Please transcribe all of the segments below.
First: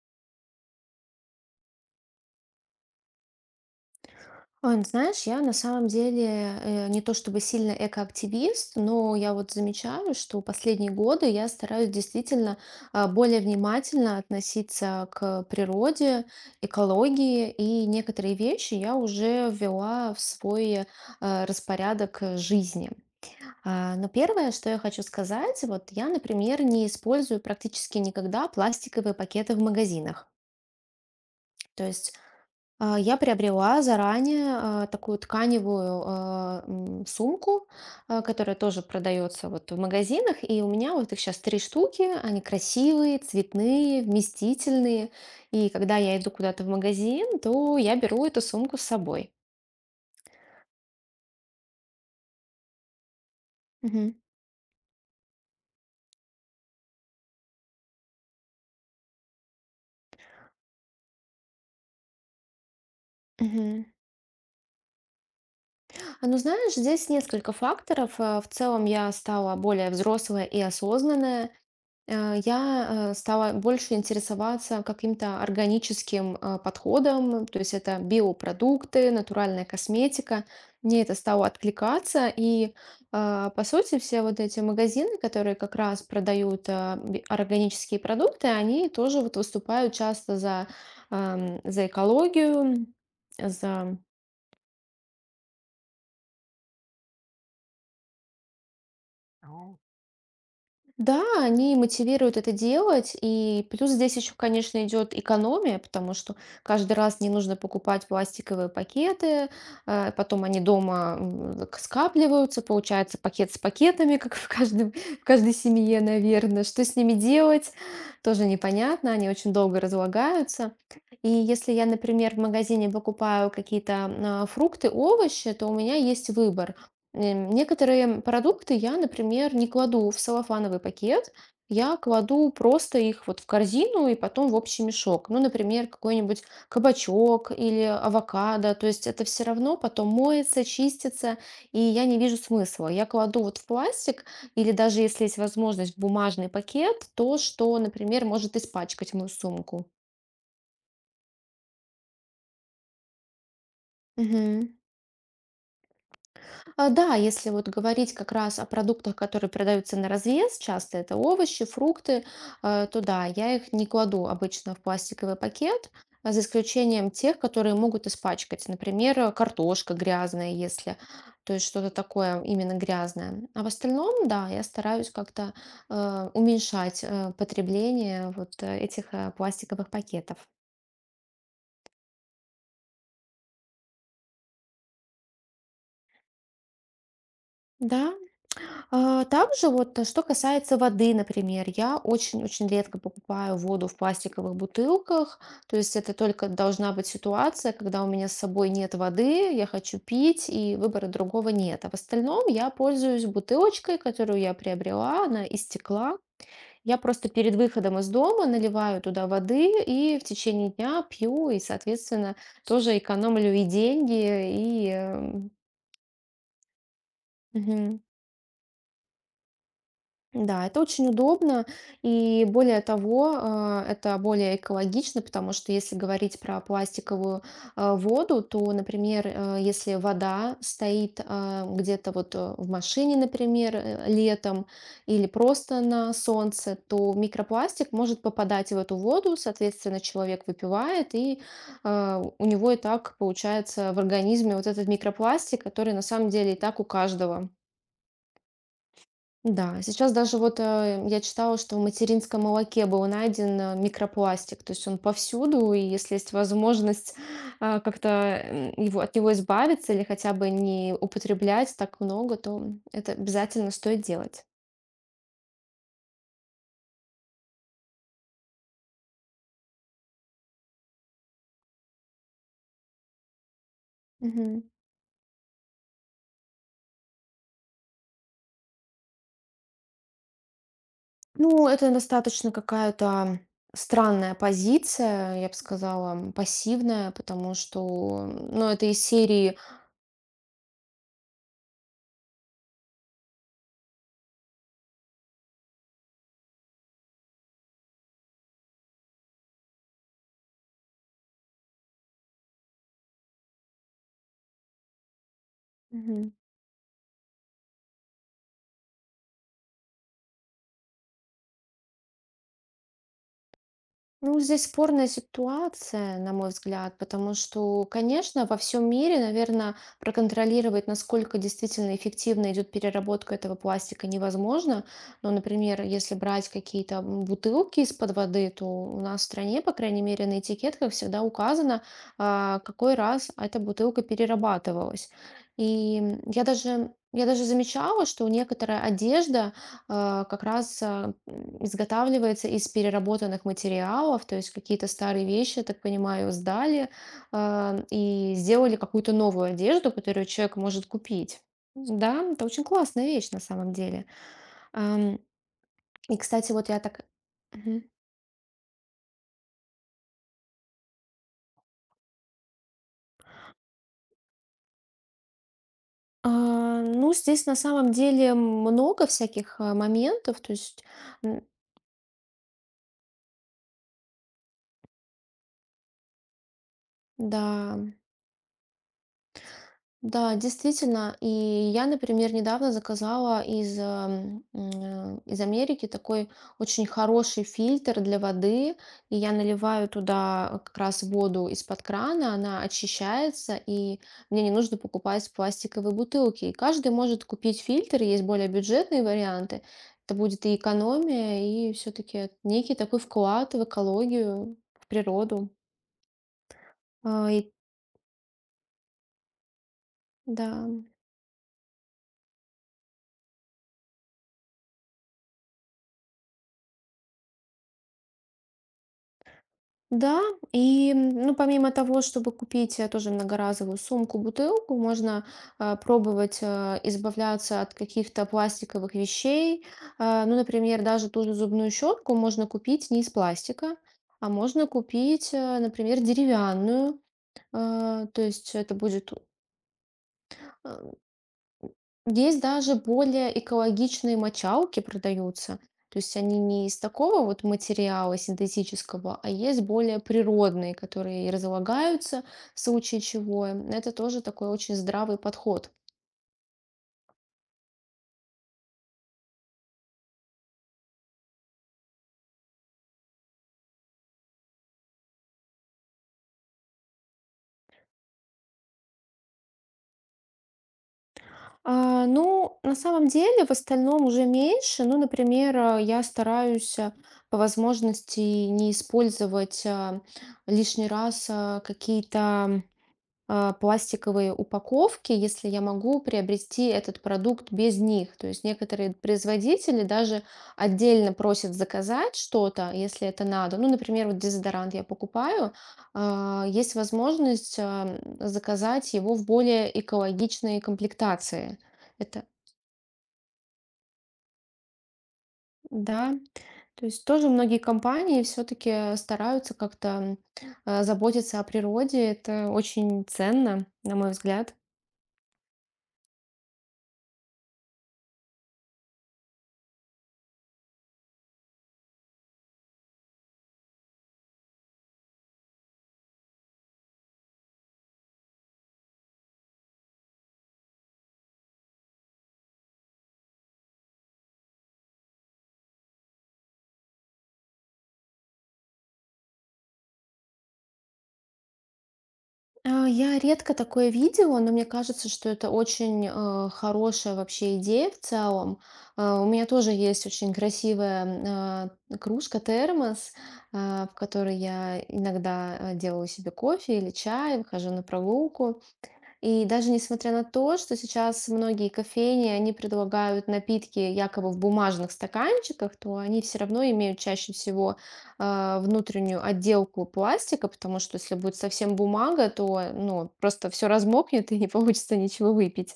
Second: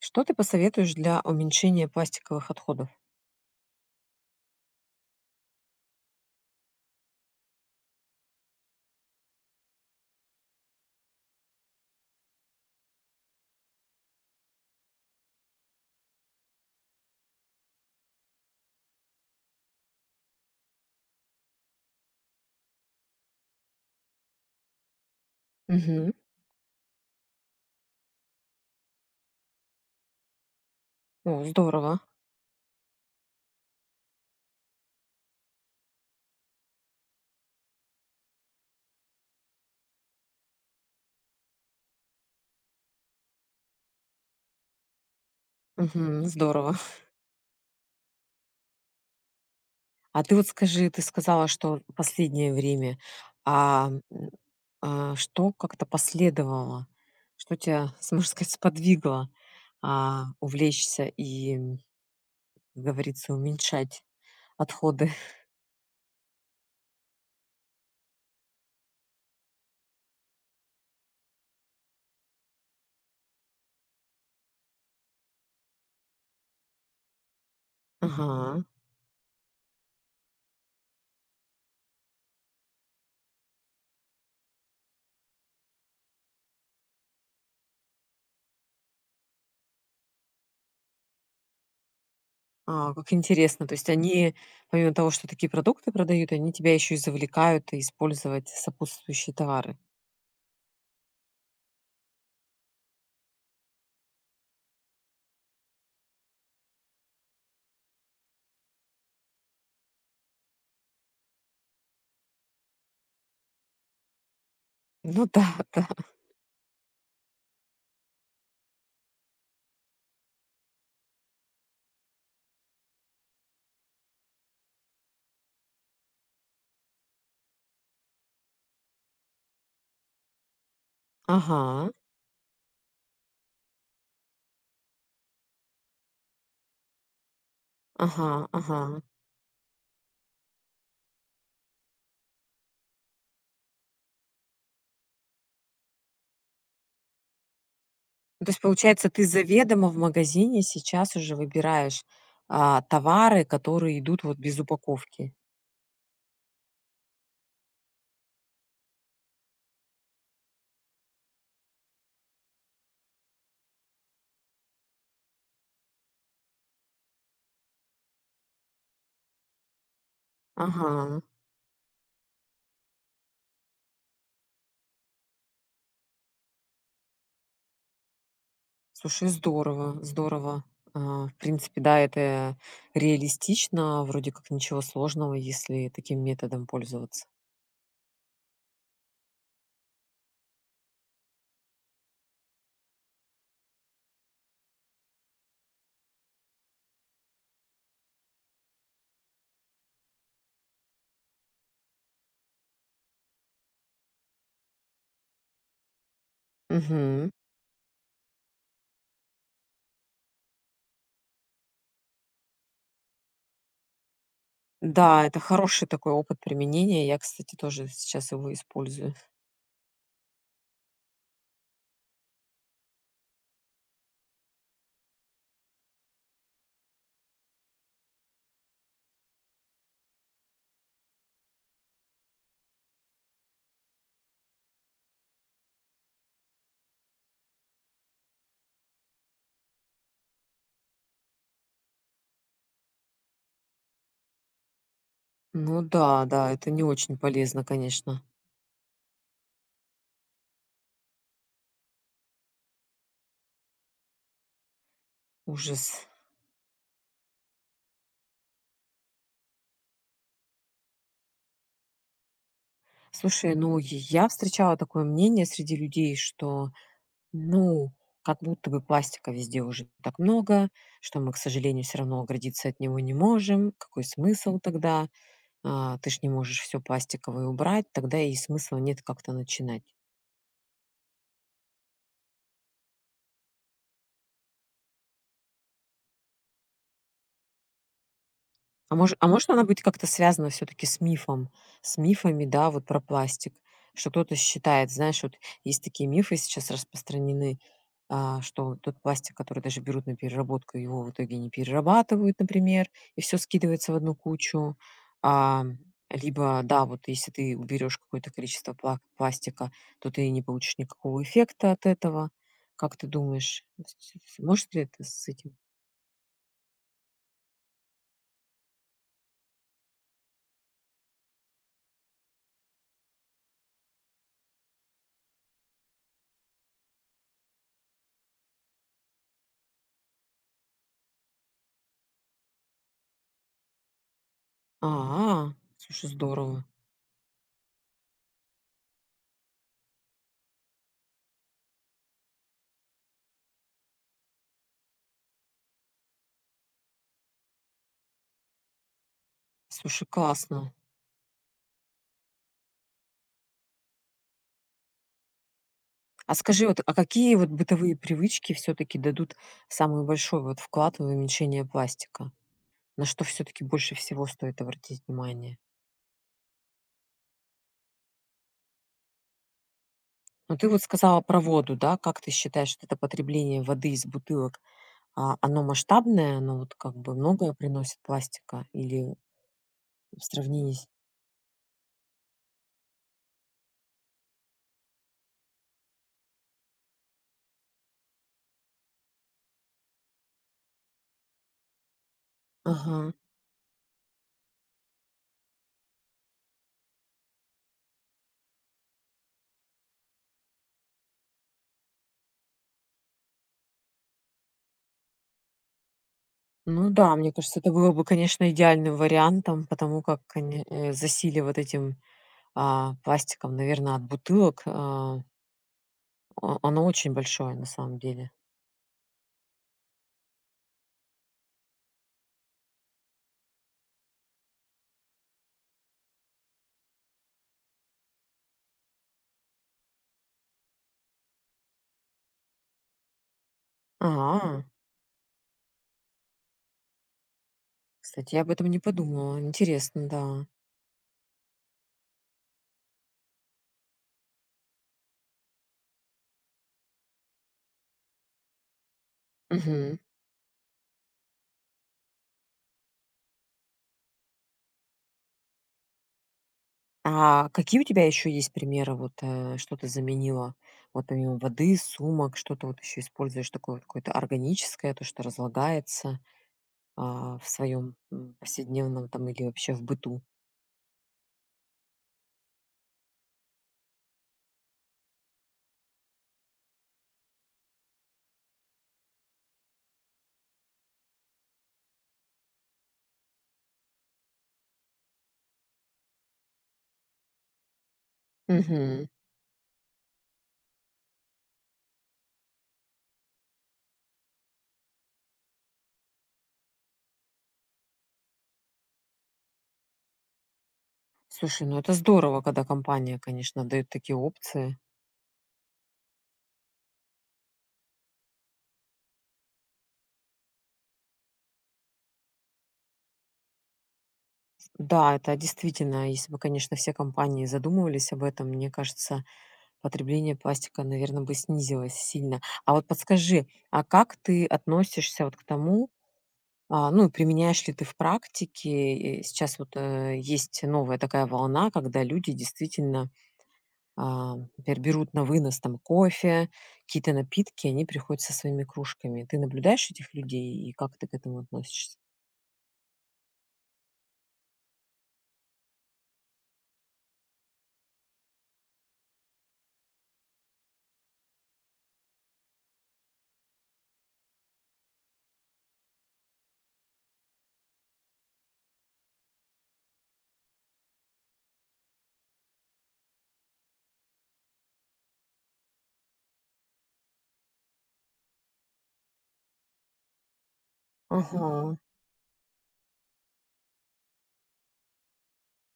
Что ты посоветуешь для уменьшения пластиковых отходов? Ой, ну знаешь, я на самом деле не то чтобы сильно экоактивист, но я вот замечаю, что последние годы я стараюсь действительно более внимательно относиться к природе, экологии, и некоторые вещи я уже ввела в свой распорядок жизни. Но первое, что я хочу сказать, вот я, Мгм. например, не использую практически никогда пластиковые пакеты в магазинах. О, То здорово. есть я приобрела заранее такую тканевую сумку, которая тоже продается вот в магазинах. И у меня вот их сейчас три штуки. Они красивые, цветные, вместительные. И когда я Мгм. иду куда-то в Здорово. магазин, то я беру эту сумку с собой. А ты вот скажи, ты сказала, что последнее время, а, Мгм. м, что как-то последовало? Что тебя, можно сказать, сподвигло увлечься как говорится, Мгм. уменьшать отходы? Ну, знаешь, здесь несколько факторов. В целом я стала более взрослая и осознанная. Я стала больше интересоваться каким-то органическим подходом, то есть это Ага. биопродукты, натуральная косметика. Мне это стало откликаться, и по сути все вот эти магазины, которые как раз продают органические продукты, они тоже вот выступают часто за экологию, А, как интересно. То есть за они, помимо того, что такие продукты продают, они тебя еще и завлекают использовать сопутствующие товары. Да, они мотивируют это делать. И плюс здесь еще, конечно, идет экономия, потому что каждый раз не нужно покупать пластиковые пакеты, потом они дома скапливаются, получается пакет с пакетами, как в каждом, в Ну да, каждой да. семье, наверное. Что с ними делать, тоже непонятно, они очень долго разлагаются. И если я, например, в магазине покупаю какие-то фрукты, овощи, то у меня есть выбор. Некоторые продукты я, например, не кладу в салофановый пакет, Ага, я кладу просто их вот в корзину и потом в общий мешок. Ну, например, какой-нибудь кабачок или ага, авокадо. ага. То есть это все равно потом моется, чистится, и я не вижу смысла. Я кладу вот в пластик или даже если есть возможность в бумажный пакет, то, что, например, Ну, то может есть, получается, испачкать ты мою сумку. заведомо в магазине сейчас уже выбираешь, товары, которые идут вот без Мгм. упаковки. Да, если вот говорить как раз о продуктах, которые продаются на развес, часто это овощи, фрукты, то да, я их не кладу обычно в пластиковый пакет, а за исключением тех, которые могут испачкать. Например, картошка грязная, если, Ага. то есть что-то такое именно грязное. А в остальном, да, я стараюсь как-то уменьшать потребление вот этих Слушай, пластиковых здорово, пакетов. здорово. А в принципе, да, это реалистично, вроде как ничего сложного, если таким методом пользоваться. Да, также вот что касается воды, например, я очень-очень редко покупаю воду в пластиковых бутылках, то есть это только должна быть ситуация, когда у меня с собой нет воды, я хочу пить, и выбора другого нет. А в остальном я пользуюсь бутылочкой, которую я приобрела, она из стекла. Я просто Мгм. перед выходом из дома наливаю туда воды и в течение дня пью, и, соответственно, тоже экономлю и деньги, и... Да, это эм, хороший такой опыт применения. Я, кстати, тоже мгм. сейчас его использую. Да, это очень удобно, и более того, это более экологично, потому что если говорить про пластиковую воду, то, например, если вода стоит где-то вот в машине, например, летом или просто на солнце, то микропластик может попадать в эту воду, соответственно, человек выпивает, и у него и так получается в организме вот этот микропластик, Ну который на да, самом да, деле и это так не у очень каждого. полезно, конечно. Да, сейчас даже вот я читала, что в материнском молоке был найден микропластик, то есть он повсюду, и Ужас. если есть возможность как-то от него избавиться или хотя бы не употреблять так много, то это Слушай, обязательно ну, и стоит я делать. встречала такое мнение среди людей, что, ну, как будто бы пластика везде уже так много, что мы, к сожалению, все равно оградиться от него не можем. Какой смысл Мгм. тогда? А ты ж не можешь все пластиковое убрать, тогда и смысла нет как-то начинать. Ну, это достаточно какая-то странная позиция, я бы сказала, пассивная, потому что, ну, это А из мож а может серии. она быть как-то связана все таки с мифом? С мифами, да, вот про пластик. Что кто-то считает, знаешь, вот есть такие мифы сейчас распространены, что тот пластик, который даже берут на переработку, его в итоге не перерабатывают, например, и все скидывается в одну кучу. Ам, либо, да, вот если ты уберешь какое-то количество пластика, то ты не получишь никакого эффекта от этого. Как ты думаешь, с Ну, здесь может ли это спорная с этим? ситуация, на мой взгляд, потому что, конечно, во всем мире, наверное, проконтролировать, насколько действительно эффективно идет переработка этого пластика, невозможно. Но, например, если брать какие-то бутылки из-под воды, то у нас в стране, по крайней мере, на этикетках всегда указано, какой раз эта бутылка перерабатывалась. А, И слушай, м, я здорово. даже, я даже замечала, что некоторая одежда, как раз изготавливается из переработанных материалов, то есть какие-то старые вещи, я так понимаю, сдали и сделали какую-то новую одежду, Слушай, которую человек классно. может купить. Да, это очень классная вещь на самом деле. Ам, И, А кстати, скажи, вот я вот, а так... какие вот Мгм. бытовые привычки все-таки дадут самый большой вот вклад в уменьшение пластика? На что все-таки больше всего стоит обратить внимание? Ну, здесь на самом деле много всяких моментов, то Ну, ты вот есть, сказала про м, воду, да? Как ты считаешь, что это потребление воды из бутылок, оно масштабное, оно вот как бы многое да, приносит пластика или в да, сравнении с... действительно. И я, например, недавно заказала из Америки такой очень хороший фильтр для воды. И я наливаю туда как раз воду из-под крана, она Ага. очищается, и мне не нужно покупать пластиковые бутылки. И каждый может купить фильтр, есть более бюджетные варианты. Это будет и экономия, и все-таки некий такой вклад в экологию, в природу. Ну да, А, мне и- кажется, это было бы, конечно, идеальным вариантом, потому как да. Засилие вот этим пластиком, наверное, от бутылок. Оно очень большое, на самом деле. Да, и, ну, помимо того, чтобы купить тоже многоразовую сумку, бутылку, можно пробовать избавляться от каких-то пластиковых вещей. Ну, например, даже ту же зубную щетку можно купить не из пластика, а А, можно купить, например, деревянную. Э, то кстати, я об есть этом это не будет подумала. Интересно, да. э, Есть даже более экологичные мочалки продаются. То есть они не из такого вот материала синтетического, а есть Мгм. более природные, которые и разлагаются в случае чего. Это тоже такой очень здравый подход. А какие у тебя еще есть примеры, вот что ты заменила? Вот помимо воды, сумок, что ты вот еще используешь такое вот какое-то органическое, то, что разлагается в своем повседневном там или вообще в быту? Ну, на самом деле, в остальном уже меньше. Ну, например, я стараюсь по возможности не использовать лишний раз какие-то пластиковые упаковки, если я могу приобрести этот продукт без них. То есть некоторые Мгм. производители даже отдельно просят заказать что-то, если это надо. Ну, например, вот дезодорант я покупаю, есть возможность заказать его в более экологичной комплектации. Слушай, ну это Это, здорово, когда компания, конечно, дает такие опции. да, то есть тоже многие компании все-таки стараются как-то заботиться о природе. Это очень ценно, на мой взгляд. Да, это действительно, если бы, конечно, все компании задумывались об этом, мне кажется, потребление пластика, наверное, бы снизилось сильно. А вот подскажи, а как ты относишься вот к тому, ну, и применяешь ли ты в практике, и сейчас вот, есть новая такая волна, когда люди действительно, например, берут на вынос там кофе, какие-то напитки, они приходят со своими кружками. Ты наблюдаешь этих людей и как ты к этому относишься? Я редко такое видела, но мне кажется, что это очень хорошая вообще идея в целом. У меня тоже есть очень красивая кружка термос, в которой я иногда делаю себе кофе или чай, выхожу на прогулку. И даже несмотря на то, что сейчас многие кофейни, они предлагают напитки якобы в бумажных стаканчиках, то они все равно имеют чаще всего внутреннюю отделку пластика, потому что если будет совсем Ага. бумага, то ну, просто все размокнет и не получится ничего выпить.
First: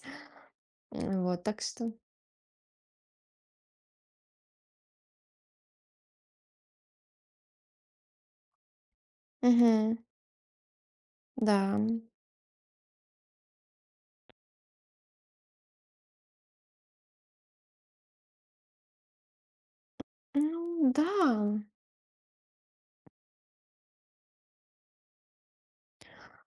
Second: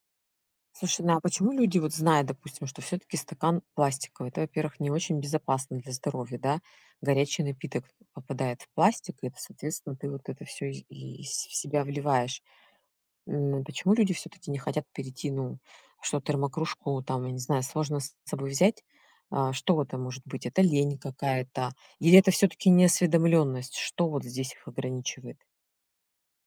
Слушай, ну а Вот, почему так люди вот что. знают, допустим, что все-таки стакан пластиковый? Это, во-первых, не очень безопасно для здоровья, да? Горячий напиток попадает в пластик, и, это, соответственно, Мгм. ты вот это все в Да. себя вливаешь. Почему люди все-таки не хотят перейти, ну, что термокружку, там, я не знаю, сложно с собой взять? Что это может быть? Это Ну, лень да. какая-то? Или это все-таки неосведомленность? Что вот здесь их ограничивает?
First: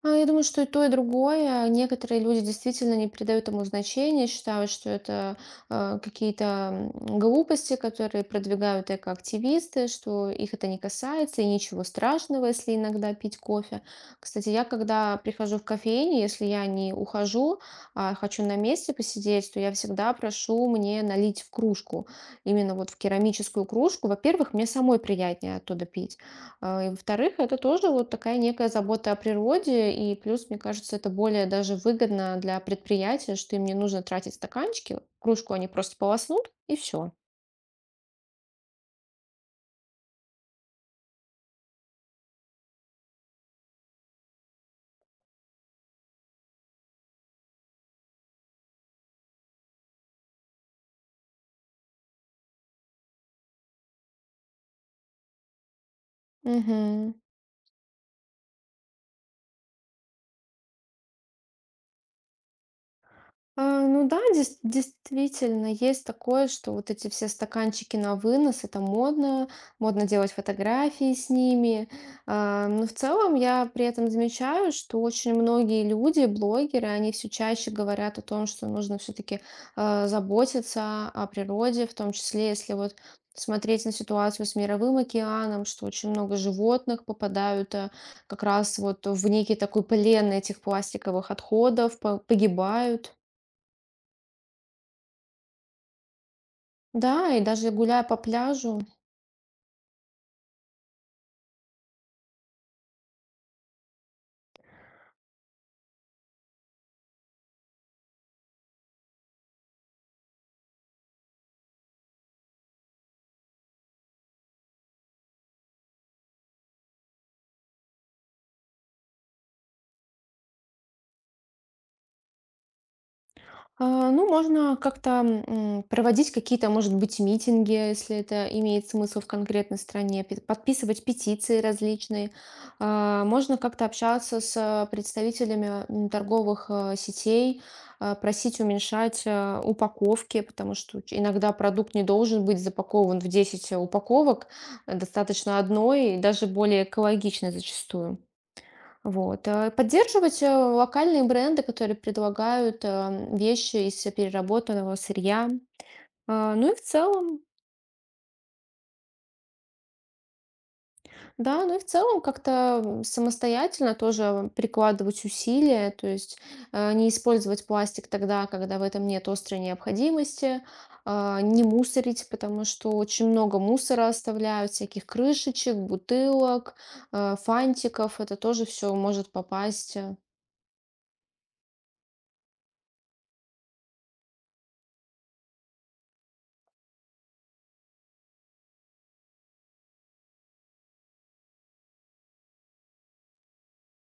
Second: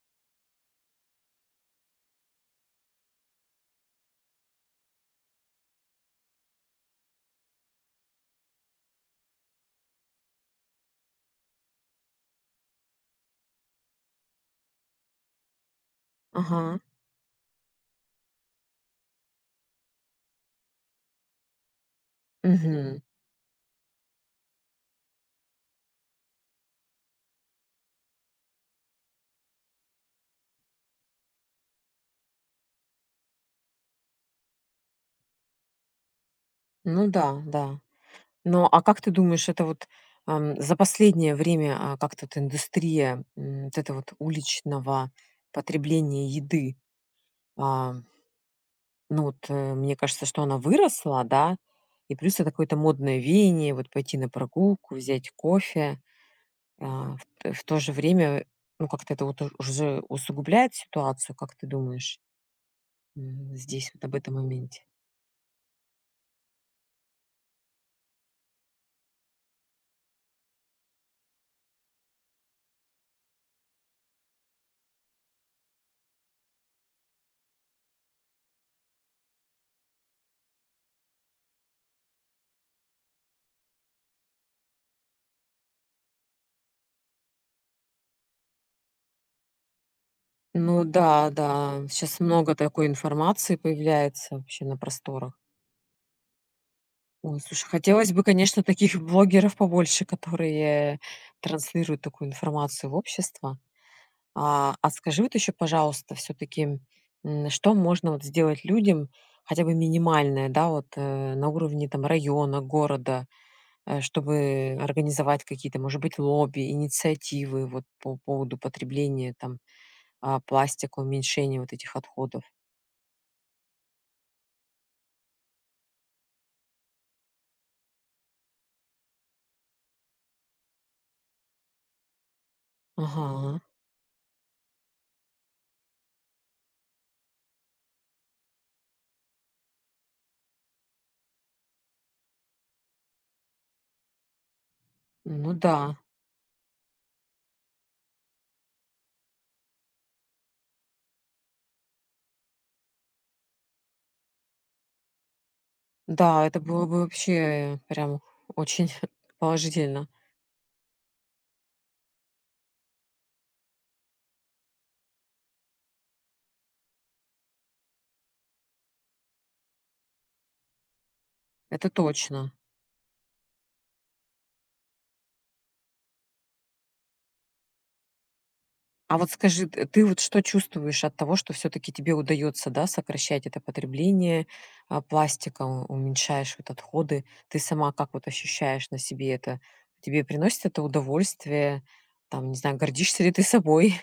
Я думаю, что и то, и другое. Некоторые люди действительно не придают ему значения, считают, что это какие-то глупости, которые продвигают экоактивисты, что их это не касается, и ничего страшного, если иногда пить кофе. Кстати, я когда прихожу в кофейню, если я Ага. не ухожу, а хочу на месте посидеть, то я всегда прошу мне налить в кружку, именно вот в Мгм. керамическую кружку. Во-первых, мне самой приятнее оттуда пить. И во-вторых, это тоже вот такая некая забота о природе, и плюс, мне кажется, это более даже выгодно для предприятия, что им не нужно тратить стаканчики, кружку они просто полоснут, и Ну все. да, да. Но, а как ты думаешь, это вот, за последнее время, как-то вот индустрия, вот это вот уличного потребления еды, а, ну вот, мне кажется, что она выросла, да? И плюс это какое-то модное веяние, вот пойти на прогулку, взять кофе. А в то же время, ну, как-то это вот уж уже усугубляет ситуацию, как ты думаешь, здесь вот Ну об да, этом моменте? действительно, есть такое, что вот эти все стаканчики на вынос, это модно, модно делать фотографии с ними. Но в целом я при этом замечаю, что очень многие люди, блогеры, они все чаще говорят о том, что нужно все-таки заботиться о природе, в том числе, если вот смотреть на ситуацию с мировым океаном, что очень много животных попадают как раз вот в некий такой плен этих Ну да, пластиковых да, отходов, сейчас много такой погибают. информации появляется вообще на просторах. Да, Ой, и слушай, даже гуляя хотелось по бы, конечно, пляжу... таких блогеров побольше, которые транслируют такую информацию в общество. А скажи вот еще, пожалуйста, все-таки, что можно вот сделать людям, хотя бы минимальное, да, вот на уровне там района, города, чтобы организовать какие-то, может быть, лобби, инициативы вот по поводу потребления там пластика, уменьшения вот этих отходов. Ну, можно как-то проводить какие-то, может быть, митинги, если это имеет смысл в конкретной стране, подписывать петиции различные. Можно Ага, как-то общаться с представителями торговых сетей, просить уменьшать упаковки, потому что иногда продукт не должен быть запакован в 10 упаковок, ну достаточно да. одной, и даже более экологичной зачастую. Вот. Поддерживать локальные бренды, которые предлагают вещи из переработанного сырья. Да, это Ну и в было бы целом, вообще прям очень положительно. да, ну и в целом как-то самостоятельно тоже прикладывать усилия, то есть не использовать пластик тогда, когда в этом нет острой необходимости, не Это мусорить, точно. потому что очень много мусора оставляют, всяких крышечек, бутылок, фантиков, это тоже все А вот может скажи, т попасть ты э, вот что чувствуешь от того, что все таки тебе удается, да, сокращать это потребление, пластика, у уменьшаешь вот отходы? Ты сама как вот ощущаешь на себе это? Тебе приносит это удовольствие? Там, не знаю, гордишься ли ты собой?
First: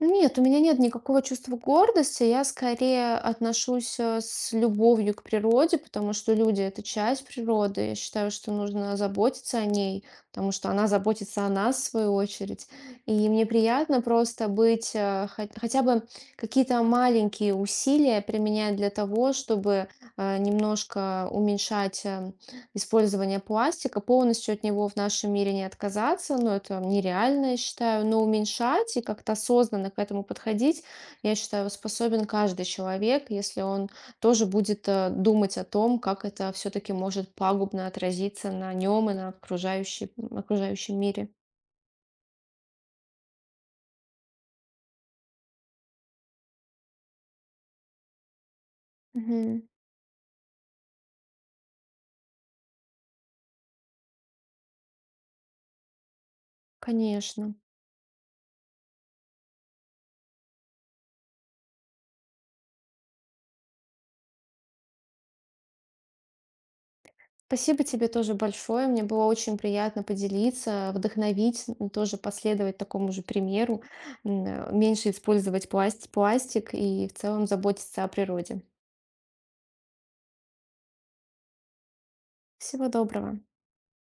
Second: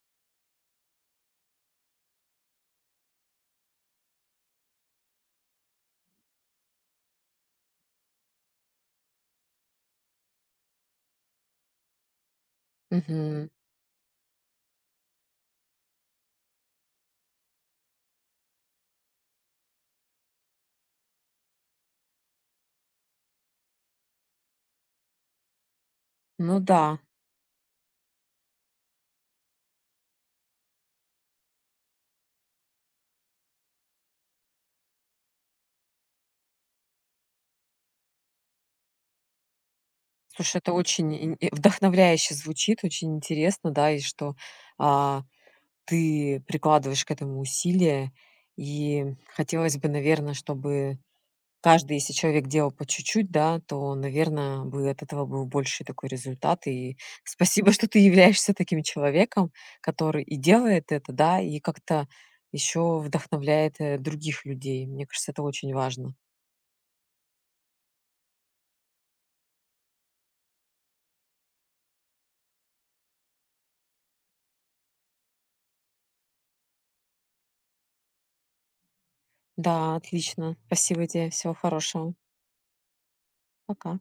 Нет, у меня нет никакого чувства гордости. Я скорее отношусь с любовью к природе, потому что люди— это часть природы. Я считаю, что нужно заботиться о ней, потому что она заботится о нас, в свою очередь. И мне Мгм. приятно просто быть, хотя бы какие-то маленькие усилия применять для того, чтобы немножко уменьшать использования пластика, полностью от него в нашем мире не отказаться, но Ну это да. нереально, я считаю, но уменьшать и как-то осознанно к этому подходить, я считаю, способен каждый человек, если он тоже будет думать о том, как это все-таки может пагубно отразиться на нем и на Слушай, это окружающем очень мире. ин и вдохновляюще звучит, очень интересно, да, и что, а ты прикладываешь к этому усилия. И Мгм. хотелось бы, наверное, чтобы каждый, если человек делал по чуть-чуть, да, то, наверное, бы от этого был больше такой результат. И Конечно. спасибо, что ты являешься таким человеком, который и делает это, да, и как-то еще вдохновляет других людей. Мне кажется, это очень важно. Спасибо тебе тоже большое. Мне было очень приятно поделиться, вдохновить, тоже последовать такому же примеру, меньше использовать пластик и в целом заботиться о природе. Да, отлично. Спасибо тебе. Всего хорошего. Всего доброго. Пока.